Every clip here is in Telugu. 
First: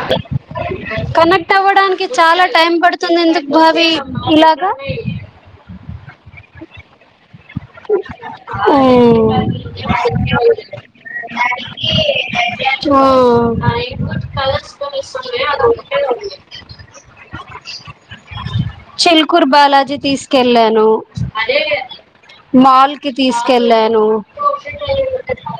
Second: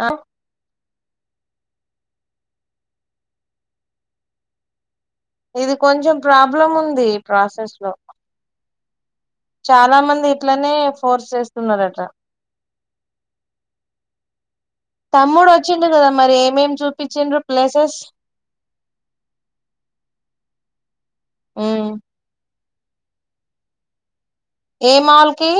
ఆ [inaudible] కనెక్ట్ అవ్వడానికి చాల టైం పడుతుంది ఎందుకు భావి ఇలాగ ఇది కొంచెం ప్రాబ్లం ఉంది ప్రాసెస్ లో ఆ చాలా మంది ఇట్లనే ఫోర్స్ చేస్తున్నారట [inaudible] తమ్ముడు వచ్చిండు కదా మరి ఏమేమి చూపించిండు ప్లేసెస్ బిల్కుర్ బాలాజీ తీసుకెళ్ ఉమ్ మాల్ కి తీసుకెళ్ళారు ఏ మాల్కి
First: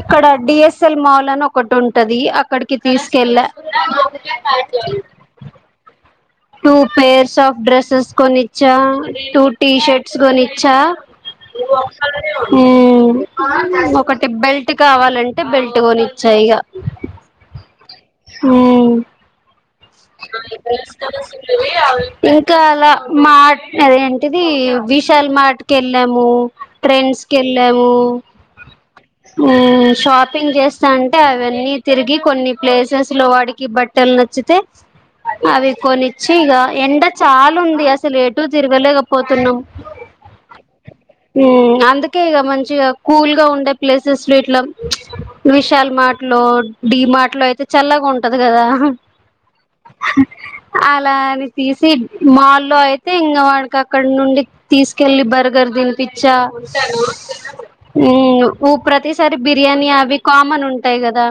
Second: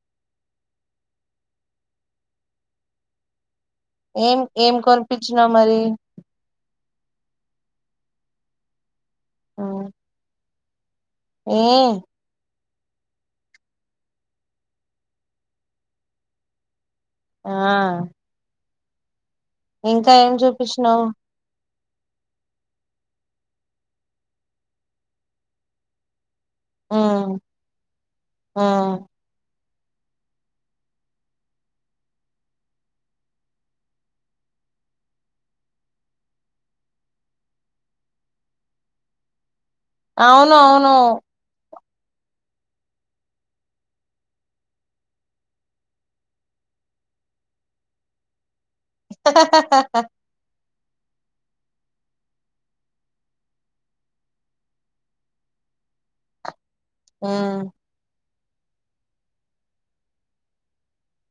ఇక్కడ డిఎస్ఎల్ మాల్ అని ఒకటి ఉంటది అక్కడికి తీసుకెళ్ళ ఏం ఏం కొనిపించినావ్ మరి టూ పేర్స్ ఆఫ్ డ్రెస్సెస్ కొనిచ్చా టూ టీ ఉమ్ షర్ట్స్ కొనిచ్చా ఏ [unintelligible] ఒకటి బెల్ట్ కావాలంటే బెల్ట్ కొనిచ్చా ఇగ ఆ [inaudible] ఇంకా ఏం చూపించినావు [unintelligible] ఇంకా అల మా అది ఏంటిది విశల్ మర్ట్ కి వెళ్ళాము ట్రెండ్స్ ఉమ్ కెళ్ళము ఉమ్ షాపింగ్ చేస్తన్టే అవన్నీ తిరిగి కొన్ని ప్లేసెస్ లో వాడికి బట్టలు నచ్చితే [inaudible] అవి కొనిచ్చి ఇగ ఎండ చాలా ఉంది అసలు ఎటుూ తిరగలేకపోతున్నాం అవును అవును ఉమ్ అందుకే ఇగ మంచి కూల్ గా ఉండే ప్లేసెస్ ఇట్లా విశల్ మాట్ లో డి మర్ట్ లో అయితే చల్లగా ఉంటది కదా [unintelligible] అల అవి తీసి మాల్లో అయితే ఇంగ వాడికి అక్కడ నుండి తీసుకెళ్ళి బర్గర్ దినిపిచ్చా ఉమ్ ప్రతిసారి బిర్యానీ అవి కామన్ ఉంటాయ్ కదా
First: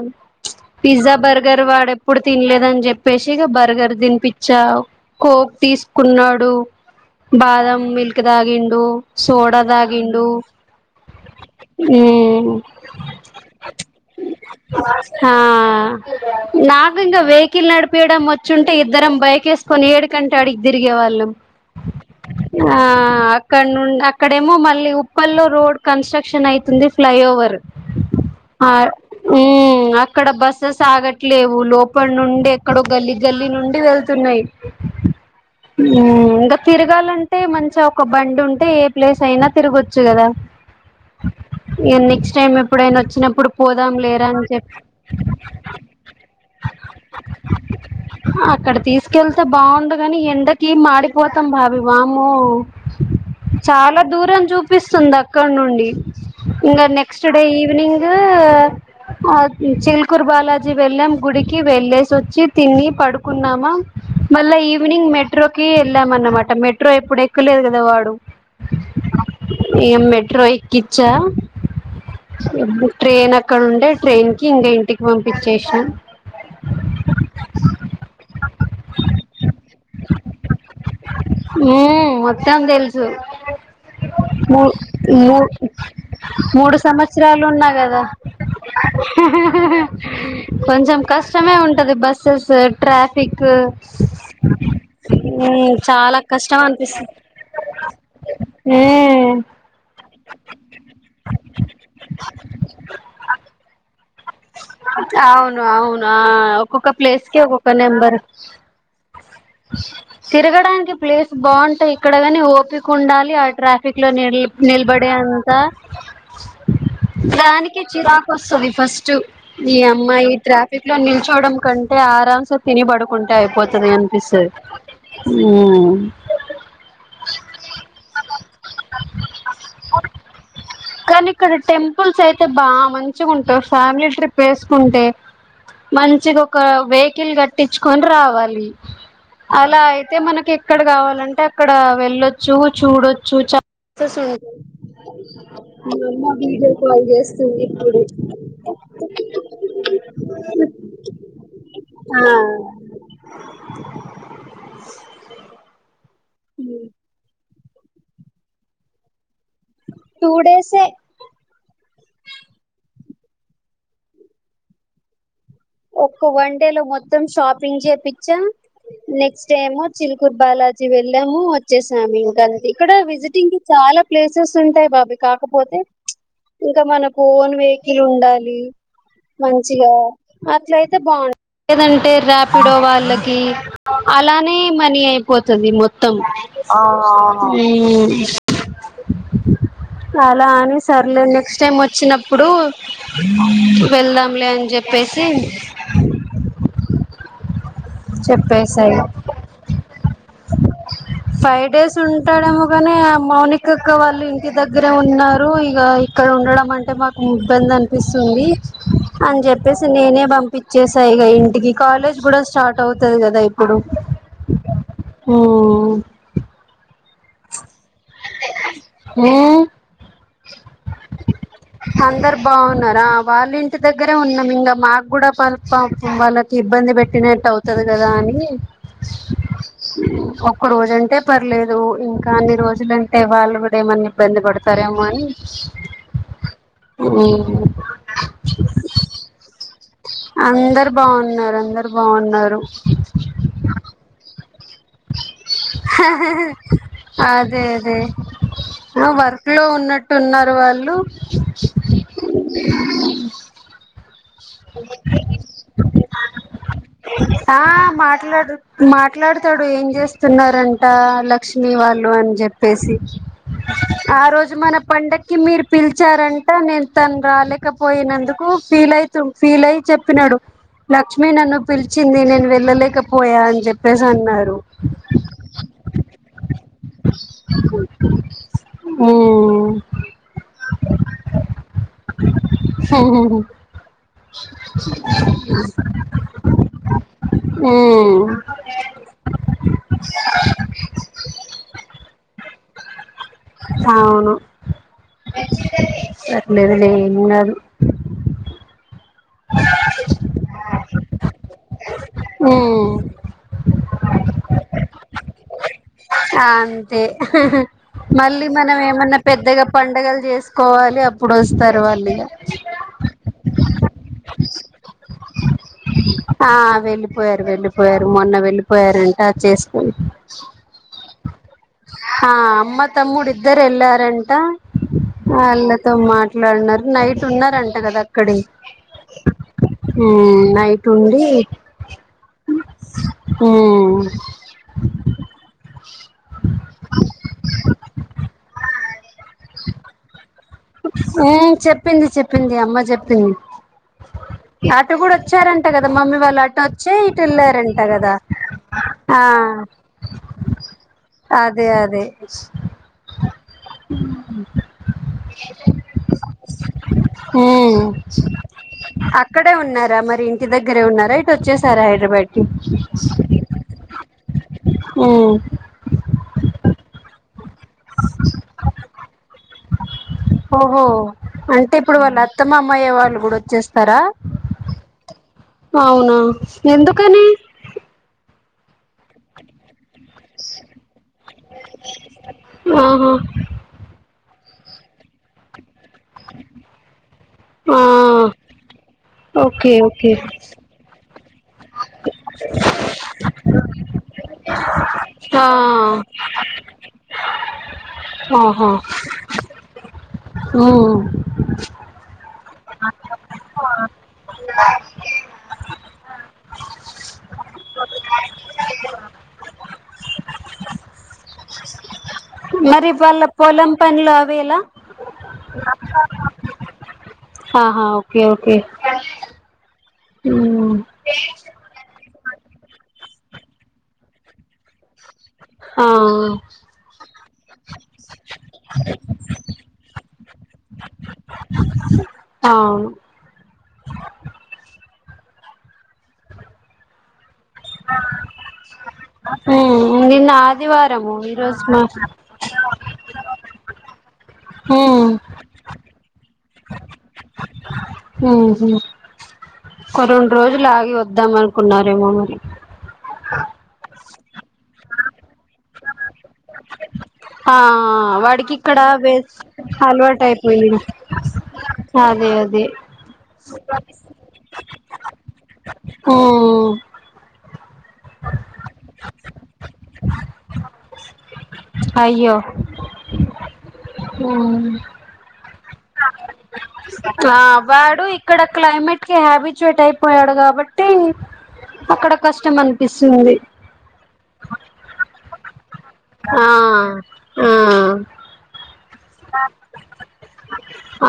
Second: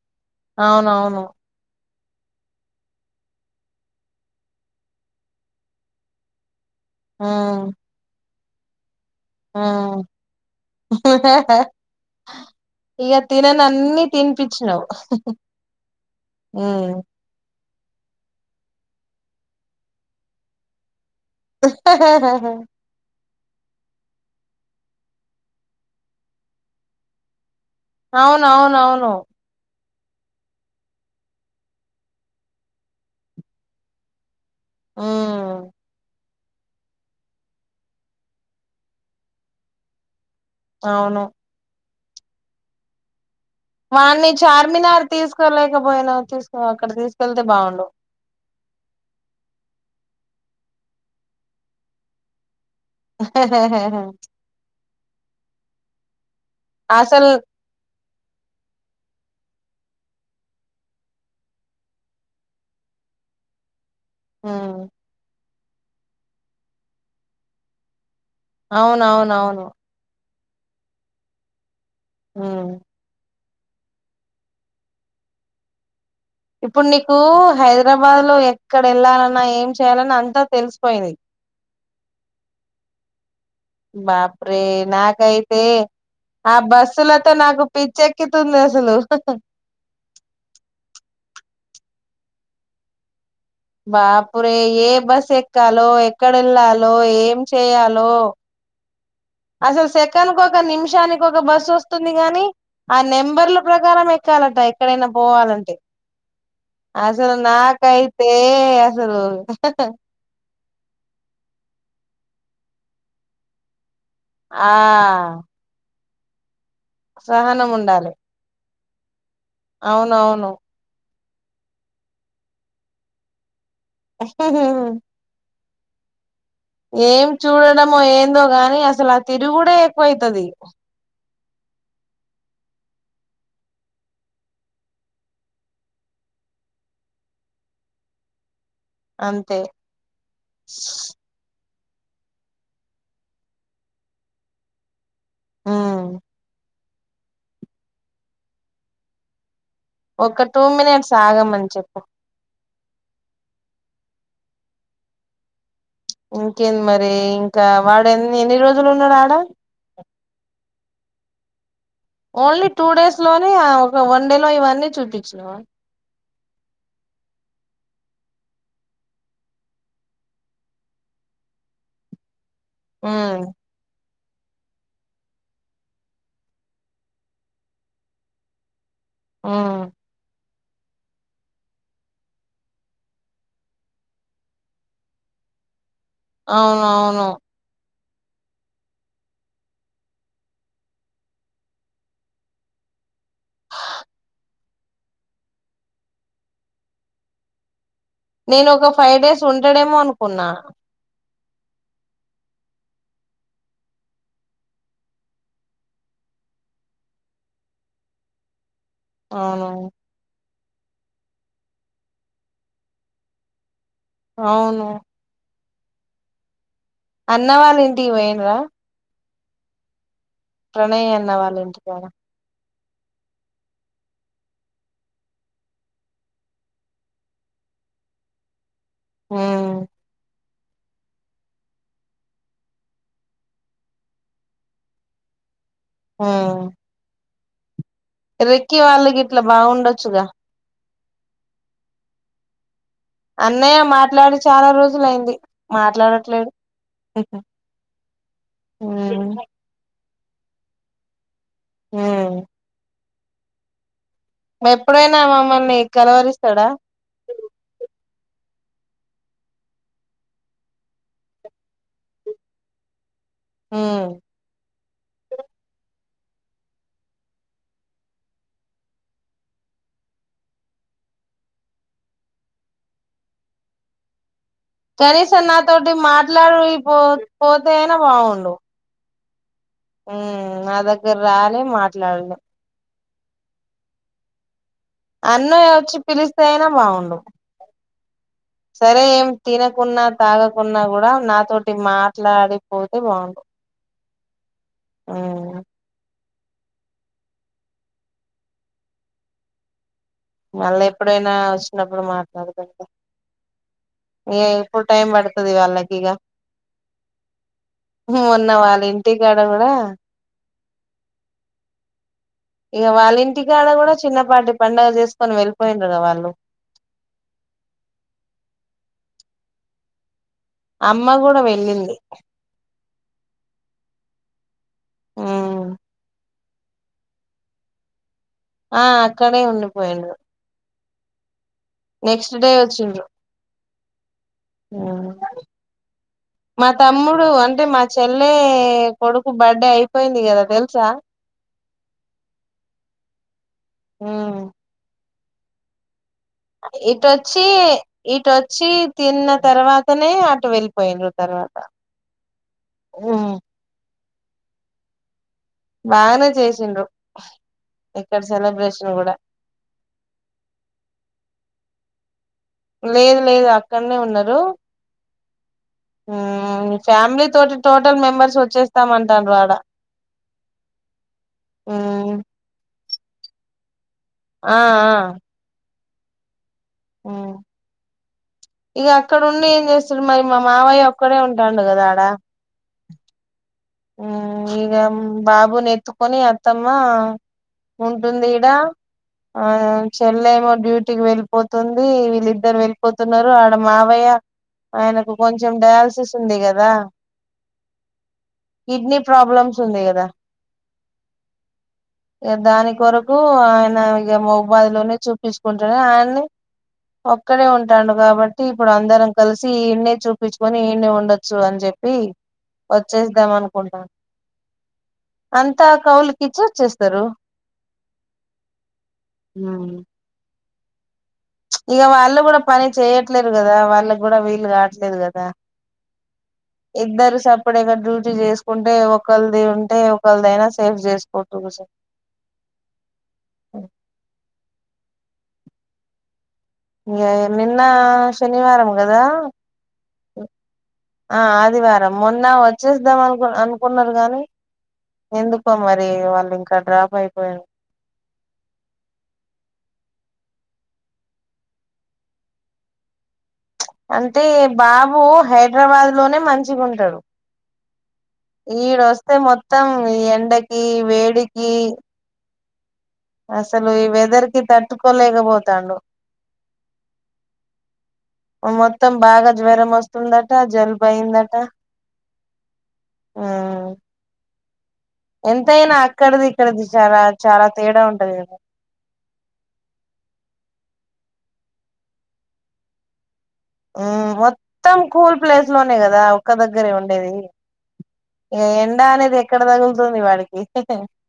పిజ్జా అవునవును బర్గర్ వాడు ఎప్పుడు తినలేదని చెప్ సి ఇగ బర్గర్ తినిపచ్చా కోక్ తీసుకున్నాడు ఉమ్ బాదం మిల్క్ తాగిండు సోడ ఉమ్ దాగిండు ఉ ఇక తినని అన్ని తినిపించినావు ఆ ఉమ్ నాకు ఇంగ [unintelligible] వైకిల్ నడిపేయడం వచ్చుంటే ఇద్దరం బైక్ వేసుకొని ఏడు కంటే అడిగకి తిరిగేవాళ్ళం ాాా అక్కడ నుండి అక్కడేమో మళ్ళీ ఉప్పల్లో రోడ్ కన్స్ట్రక్షన్ అయితుంది ఫ్లై ఓవర్ ఆ అవునవునవును ఇక్కడ బస్సెస్ ఆగట్లేవు లోపల నుండి ఎక్కడో గల్లి గల్లి నుండి వెళ్తున్నాయి ఉమ్ ఆ ఇంకా తిరగాలంటే మంచిగా ఒక బండి ఉంటే ఏ ప్లేస్ అయినా తిరగొచ్చు కదా అవును నెక్స్ట్ టైమ్ ఎప్పుడైనా వచ్చినప్పుడు పోదాం వాడిని లేరా అని చెప్పి చార్మినార్ తీసుకోలేకపోయిన తీసుకో అక్కడ తీసుకెళ్తే బాగుండు అక్కడ తీసుకెళ్తే బాగుండుగాని ఎండ మాడిపోతాం బాబ వామో చాలా దూరం చూపిస్త స్తుందిక్క నుండి ఇంకా నెక్స్ట్ అసలు డే ఈవినింగ్ చిల్కూరు బాలాజీ వెళ్ళం గుడికి వెళ్ళే వచ్చి తిని పడుకున్నామా మళ్ళ ఉమ్ ఈవినింగ్ మెట్రో వెళ్ళామన్నమాట మెట్రో ఎప్పుడు ఎక్కులేదు కదా వాడు అవునవునవును ట్రైన్యేక్కిచ్చా ఉమ్ ఓదు ట్రైన్క్క ఇక్కడండే ట్రైన్ కి ఇంక ఇంటికి పంపించేసి ఓ హైదరాబాద్ లో ఎక్కడ వెళ్ళాలన్నా ఏం చెయాలని అంతా తెలిసిపోయింది ఉ మొత్తం తెలుసు మూ బపురే మూ నాకైతే ఆ మూడు బస్సులతో సంవత్సరాలు నాకు ఉన్నా పిచ్చ కదా ఎక్కితుంది అసలు కొంచెం కష్టమే ఉంటది బస్సెస్ ట్రాఫ్ ఫ్క్ బాపురే ఏ బస్ ఎక్కాలో చాలా ఎక్కడ కష్టం వెళ్ళాలో అనిపిస్తుంది ఏం చేయాలో ఎ అసలు సెకండ్కు ఒక నిమిషానికి ఒక బస్ వస్తుంది గాని ఆ నెంబర్ల ప్రకారం ఎ ఎక్కాలంట ఎక్కడైనా అవును పోవాలంటే అవును ఆ ఒక్కొక్క ప్లేస్ అసలు కి ఒక్కొక్క నెంబర్ నాకైతే అసలు తిరగడానికి ప్లేస్ బాగుంటాయి ఇక్కడ కాని ఓపిక ఉండాలి ఆట్రా ఫ్క్లో నిల్ ఆ నిలబడేంత సహనం దానికి ఉండాలి చిరాకు వస్తుది ఫస్ట్ నీయమ్మ ఇ అవునవును ట్రాఫిక్ లో ని చోడం కంటే ఆరాంసే తినిబడుకుంటే అయిపోతుంది అనిపిస్తుంది అ ఏం చూడడమో ఏందో కాని అసలు ఆ తిరుగుడే ఎక్కువైతది కానీ ఇక్కడ టెంపుల్స్ అయితే బాగా మంచిగా ఉంటై ఫ్యామిలీ ట్రిప్ వేసుకుంటే మంచిగా ఒక వెహికల్ కట్టించుకొని రావాలి అంతే అలా అయితే మనకి ఎక్కడ కావాలంటే అక్కడ వెళ్ళొచ్చు చూడొచ్చు చాల ప్లేసెస్ మా ఉమ్ అమ్మ వీడియో కాల్ చేస్తుంది ఇప్పుడు ఒక టూ మినిట్స్ ఆగమని చెప్పు ఆ ఇంకేంది మరి ఇంకా వాడు ఎన్ని ఎన్ని రోజులు ఉన్నాడు ఆడ టూ డైసే ఓన్లీ టూ డేస్ లోనే ఒక వన్ డే లో ఇవన్నీ చూపించినవ ఒక వన్ డేలో మొత్తం షాపింగ్ చేపిచ్చా నెక్స్ట్ ఏమో చిలుకూరి బాలాజీ వెళ్ళాము వచ్చేసము ఇంకా ఇక్కడ ఉమ్ విజిటింగ్ కి చాలా ప్లేసెస్ ఉంటాయి బాబీ కాకపోతే ఇంకా మనకు ఓన్ వెహికల్ ఉండాలి ఉమ్ మంచిగా అట్లయితే బాన్ లేదంటే ర్యాపిడో వాళ్ళకి అలానే మనీ అయిపో పోతుంది మొత్తం ఆ అవునవును మ్ అలా అని సర్లే నెక్స్ట్ టైం వచ్చినప్పుడు వెళ్దాంలే అని జేప్ ప్పేసి నేను ఒక ఫైవ్ డేస్ ఉంటడేమో అనుకున్న ఫైవ్ డేస్ ఉంటాడేమో కాని మౌనికక్క వాళ్ళు ఇంటి దగ్గరే ఉన్నారు ఇగ ఇక్క ఉండడం అంటే మాకు ఇబ్బంది అనిపిస్తుంది అని అవును జేప్పేసి నేనే పంపించేసా ఇగ ఇంటికి కాలేజ్ గూడ స్టా ర్ట్ అవుతది కదా ఇప్పుడు అవును మ్ అన్న వాళ్ళ ఇంటికి పోయిడ్రా హ్మ్మ్ ప్రణయ్ అన్న వాళ్ళ ఇంటి కాడ అందరు బాగున్నారా వాళ్ళ ఇంటి దగ్గరే ఉన్నాం ఇంగ మాకు గూడా పల్ప్ కప్పిటిగ్ వాళ్ళకి ఇబ్బంది పెట్టినట్టు అవుతది గ కదా అని ఉమ్ ఒక రోజు అంటే పర్లేదు ఇంకా అన్ని రోజులంటే వాళ్ళు గూడా ఏమన్నా ఇబ్బంది పడతారేమో వన్ ఆ మ్ రిక్కి వాళ్ళకి ఇట్లా బావుండ అందరు బావున్నారు అందరు బావున్నారు అన్నయ్య మాట్లాడి చాలా రోజులయింది మాట్లాడట్లేడు అదే అదే ఆ ఉమ్ వర్క్లో ఉన్నట్టు ఉన్నారు వాళ్ళు హ్మ్ ఎప్పుడైనా మమ్మల్ని కలవరిస్తాడా లేదు మాట్లాడతాడు ఏం చేస్తున్నారంట లక్ష్మీ వాళ్ళు అని జేప్పేసి ఉమ్ ఆ రోజు మన పండక్కి మీరు పిల్ చ్చారంట నేను తను రాలేకపోయినందుకు ఫీల్ అయితు ఫీల్ అయ్ చెప్పినాడు లక్ష్మి నన్ను పిలిచింది నేను వెళ్ళలేకపోయా అని జేప్పేసి అన్నారు కనీసం నాతోటి మాట్లాడి పో పోతేనా బావుండు మ్మ్ ఉమ్ నా దగ్గర రాలే మాట్లాడలే హ అన్నయ్య వచ్చి పిలిస్తే అయినా బాగుండు మ్ సరే ఏం తినకున్నా తాగకున్నా కూడా నాతోటి మాట్లాడిపోతే బావుంటది. అవును లేదులే ఏం కాదు మళ్ళీ ఎప్పుడైనా వచ్చినప్పుడు మాట్లాడదంట ఉమ్ ఏ ఎప్పుడు టైం పడతది వాళ్ళకిగ అంతే మళ్ళీ మనం ఏమన్నా పెద్దగా పండుగలు చేసుకోవాలి అప్పుడు వస్తారు వాళ్ళు ఇగ ఇగ వాళ్ళ ఇంటికాడ కూడా చిన్నపాటి పండుగ చేస్ ఆ వెళ్ళిపోయారు వెళ్ళిపోయారు మొన్న వెళ్లిపోయారండి ట చేస్ అమ్మ కూడా వెళ్ళింది ఆ అమ్మ తమ్ముడు ఇద్దరు ఎళ్ ఏంటా మ్మ్ ఆళ్ళతో మాట్లాడనరు నైట్ ఉన్నారంట గదా అక్కడే ఆ అక్కడే ఉండి పోయిండ్రు. నైట్ ఉండి. నెక్స్ట్ డే వచ్చిన్రు మా తమ్ముడు అంటే మా చెల్లె కొడుకు బర్త్డే అయిపోయింది గదా వెల్ చ అన్ చెప్పింది చెప్పింది అమ్మ చెప్పింది మ్మ్ అటు గూడా వచ్చారంట గదా మమ్మీ వాళ్ళ అటు వచ్చే ఇటు ఇటొచ్చి వెళ్ళారంట గదా ఇటొచ్చి ఆ తిన్న తర్వాతనే అటు అదే అదే ఓహ్ బాగానే చేసిండ్రు హుహ్ హా ఇక్కడ సెలబ్రేషన్ కూడా అక్కడే ఉన్నారా మరి ఇన్ గి దగ్గర ఉన్నారా ఇట్ వచ్చేసారా హె లేదు లేదు అక్కడనే ఉన్నరు. ఉహ్ ఫ్యామిలీ తోటి టోటల్ మెంబర్స్ వచ్చేస్తామంటర్ అడా ఓహో అంటే ఇప్పుడు వాళ్ళ అత్తమ్మ అమ్మయ్యే వాళ్ళు గూడా వచ్చేస్తారా. ఆ ఆ అవునా ఎందుకని ఇగా అక్కడ ఉండి. ఏం జేస్తడు మరి, మా మావయ్య ఒక్కడే ఉంటాడు గదా ఆడా. ఆహా ఉహ్ ఇగా బాబునీ ఎత్తుకొని అత్తమ్మా ఆ ఉంటుంది ఇడా ఆ ఓకే ఓకే చెల్లేమో డ్యూటీకి వేల్ తుంది. వీళ్ళిద్దరు వెళ్ళిపోతున్నారు ఆడా మావయ్య ఆయనకు ఆ కొంచెం డయాలసిస్ ఉంది గదా ఆహా కిడ్నీ ప్రాబ్లమ్స్ ఉంది గదా ఉమ్ ఇగా దాని కొరకు ఆయన ఇగా మొబైల్ లోనే చూపించుకుంటనే ఆయనే ఒక్కడే ఉంటాండు గాబట్టి ఇప్పుడు అందరం కలిసి ఇడనే చూపించుకొని ఇనే ఉండచ్చు అని చెప్ప వీ మరి వాళ్ళ పొలం పనులు అవీ ఎలా అంతా కౌలుకి ఇచ్చి వచ్చేస్తరు. ఆహా ఓకే ఓకే హుహ్ ఇగా వాళ్ళు గూడా పని చేయట్లేరు గదా, వాళ్ళ గూడా వీళ్ళు గాట్లేదు గదా. ఆ ఇద్దరు సపడేగా డ్యూటీ చేసుకుంటే ఒక్కలధి ఉంటే ఒకరిది అయినా సేఫ్ జేసుకో తోసబ్ అవును ఇంగా ఏ నిన్న శనివారం గదా. ఉమ్ నిన్న ఆదివారము ఆ ఈరోజు మా ఆదివారం మొన్న వచ్చేసద్దాం అనుకున్ అనుకున్నారు గానీ. ఉమ్ ఎందుకో మరి వాళ్ళు ఇంకా డ్రాప్ అయిపోయిన్ ఉహుహ్ ఒక రెండు రోజులు ఆగి వద్దాం అనుకున్నారేమో మరి. అంటే బాబు హైడ్రాబాద్ లోనే మంచిగా ఉంటాడు. హాఆఆ వాడికి ఇక్కడ ఈడొస్తే వేస్ మొత్తం ఈ అలవాటు ఎండకి అయిపొయింది. వేడికి అదే అద్ అసలు ఈ వెదర్ కి తట్టుకోలేకపోతాడు. ఉమ్ ఓ మొత్తం బాగా జ్వరం వస్తుందట జలుబు అయిందట. అయ్యో ఉమ్ హ్మ్ ఎంతైనా అక్కడిది ఇక్కడిది చాలా చాలా ఆ తేడా వాడు ఉంటది కదా ఇక్కడ క్లైమేట్ కి హ్యాబిచుయేట్ అయిపోయాడు కాబ ట్టి అక్కడ కష్టం అనిపిస్తుంది హ్మ్ మొత్తం కూల్ ప్లేస్ లోనే కదా ఒక్క ఆ దగ్గరే ఉండేది ఇయాఎన్ ఆ ఎండా అనేది ఎక్కడ తగులుతుంది వాడికి ఆ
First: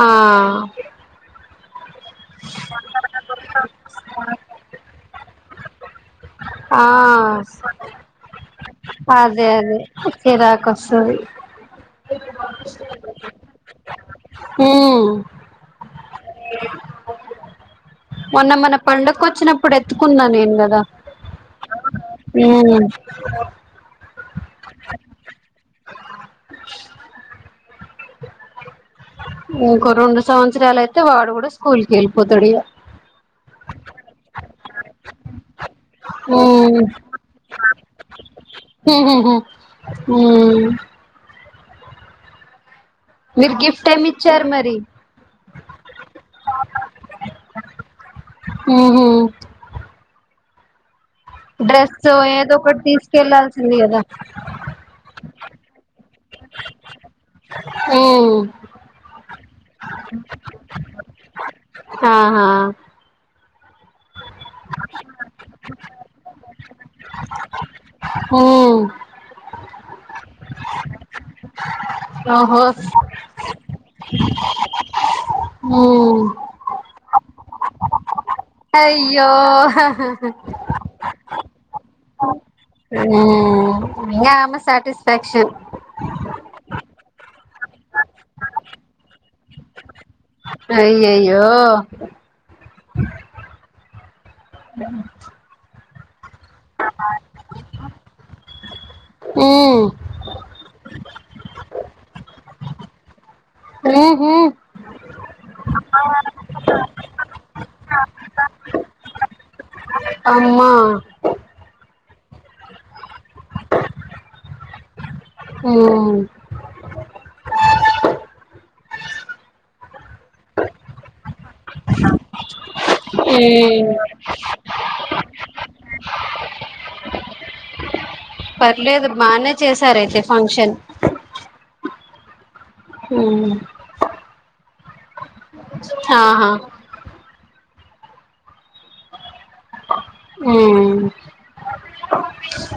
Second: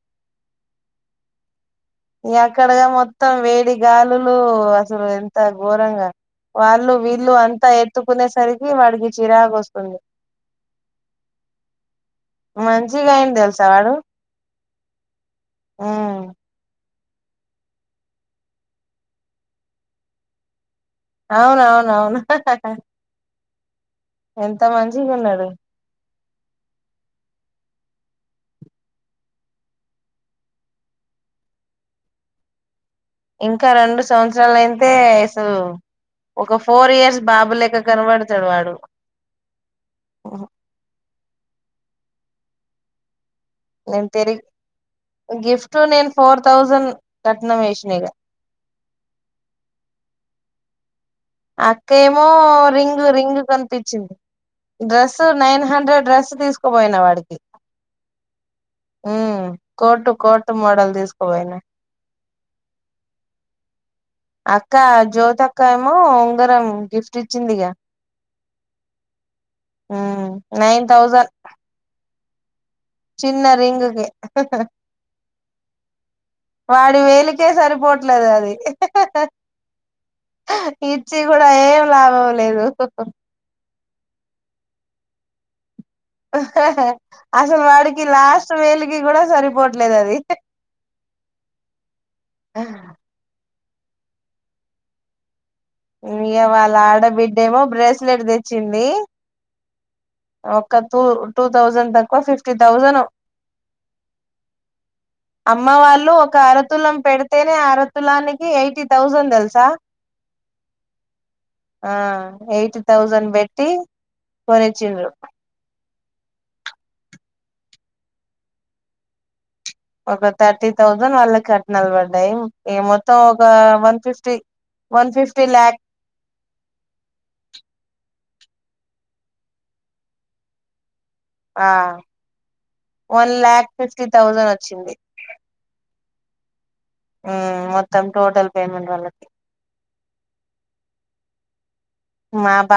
ఎక్కడగా మొత్తం వేడి గాలులు అసలు ఎంత ఘోరంగా ఆ వాళ్ళు వీళ్ళు అంతా ఎత్తుకునే సరికి వాడికి అదే చిరాకు అదే వస్తుంది చిరాకు వస్తది మంచిగా అయింది తెలుసా వాడు ఉమ్ హ్మ్ మొన్న మన పండకి వచ్చినప్పుడు ఎత్తుకున్న నేను కదా అవునవునవును హ్మ్ ఎంత మంచిగున్నాడు ఇంకో రెండు సంవత్సరాలు అయితే వాడు కూడా స్కూల్ కి వెళ్ళిపోతాడు ఇగ ఇంకా రెండు సంవత్సరాలు అయితే ఏసు ఒక ఉమ్ ఫోర్ ఇయర్స్ బాబులేక్క కనబడతాడు వాడు హ్మ్ మీరు గిఫ్ట్ ఏమి నేను తిరిగి ఇచ్చారు మరి గిఫ్ట్ నేను ఫోర్ థౌజండ్ కట్నం మేసిన ఇగ ఆహా అక్క ఏమో ఏదో ఒకటి రింగు రింగ్ తీసుకెళ్లాల్సింది కదా కోనిపించింది డ్రెస్ నైన్ హండ్రెడ్ డ్రెస్ తీసుకుపోయినా వాడికి ఉమ్ హ్మ్ కోటు కోటు మోడల్ తీసుకోపోయినా ఆ అక్క జ్యోత అక్క ఏమో ఉంగరం గిఫ్ట్ ఇచ్చింది ఇగ ఉమ్ అ నైన్ థౌసండ్ ఓహో చిన్న రింగ్కి వాడి వేలికే సరిపోట్లేదు అది అయ్యో లావోల్ అ ఇంగ ఆమె సాటిస్ఫాక్షన్ అసలు వాడికి లాస్ట్ వేలుకి కూడా సరిపోట్లేదు అది అయ్యాయ్యో ఆ అ ఇగ వాళ్ళ ఆడబిడ్డేమో బ్రేస్లెట్ తెచ్చింది ఉమ్ ఒక తు టూ థౌజండ్ తక్కువ ఫిఫ్టీ థౌజంను ఉహు అమ్మ వాళ్ళు ఒక అరతులం పెడ్ తేనే అరతులానికి ఎయిటీ థౌజండ్ తెలుసా అమ్మ ఆ ఎయిటీ థౌజండ్ పెట్టి కొనిచ్చిండ్రు అ ఒక థర్టీ థౌజండ్ వాళ్ళకి కట్నలుబడ్డాయి ఏ మొత్తం ఒక ఉమ్ వన్ ఫిఫ్టీ వన్ ఫిఫ్ పిలాక్ పర్లేదు బానే చేసారయితే ఫంక్షన్ ఆ one um lakh fifty thousand వచ్చింది. ఆహా ఉమ్ మొత్తం టోటల్ పేమెంట్ వాళ్లకి ఉమ్ మా బా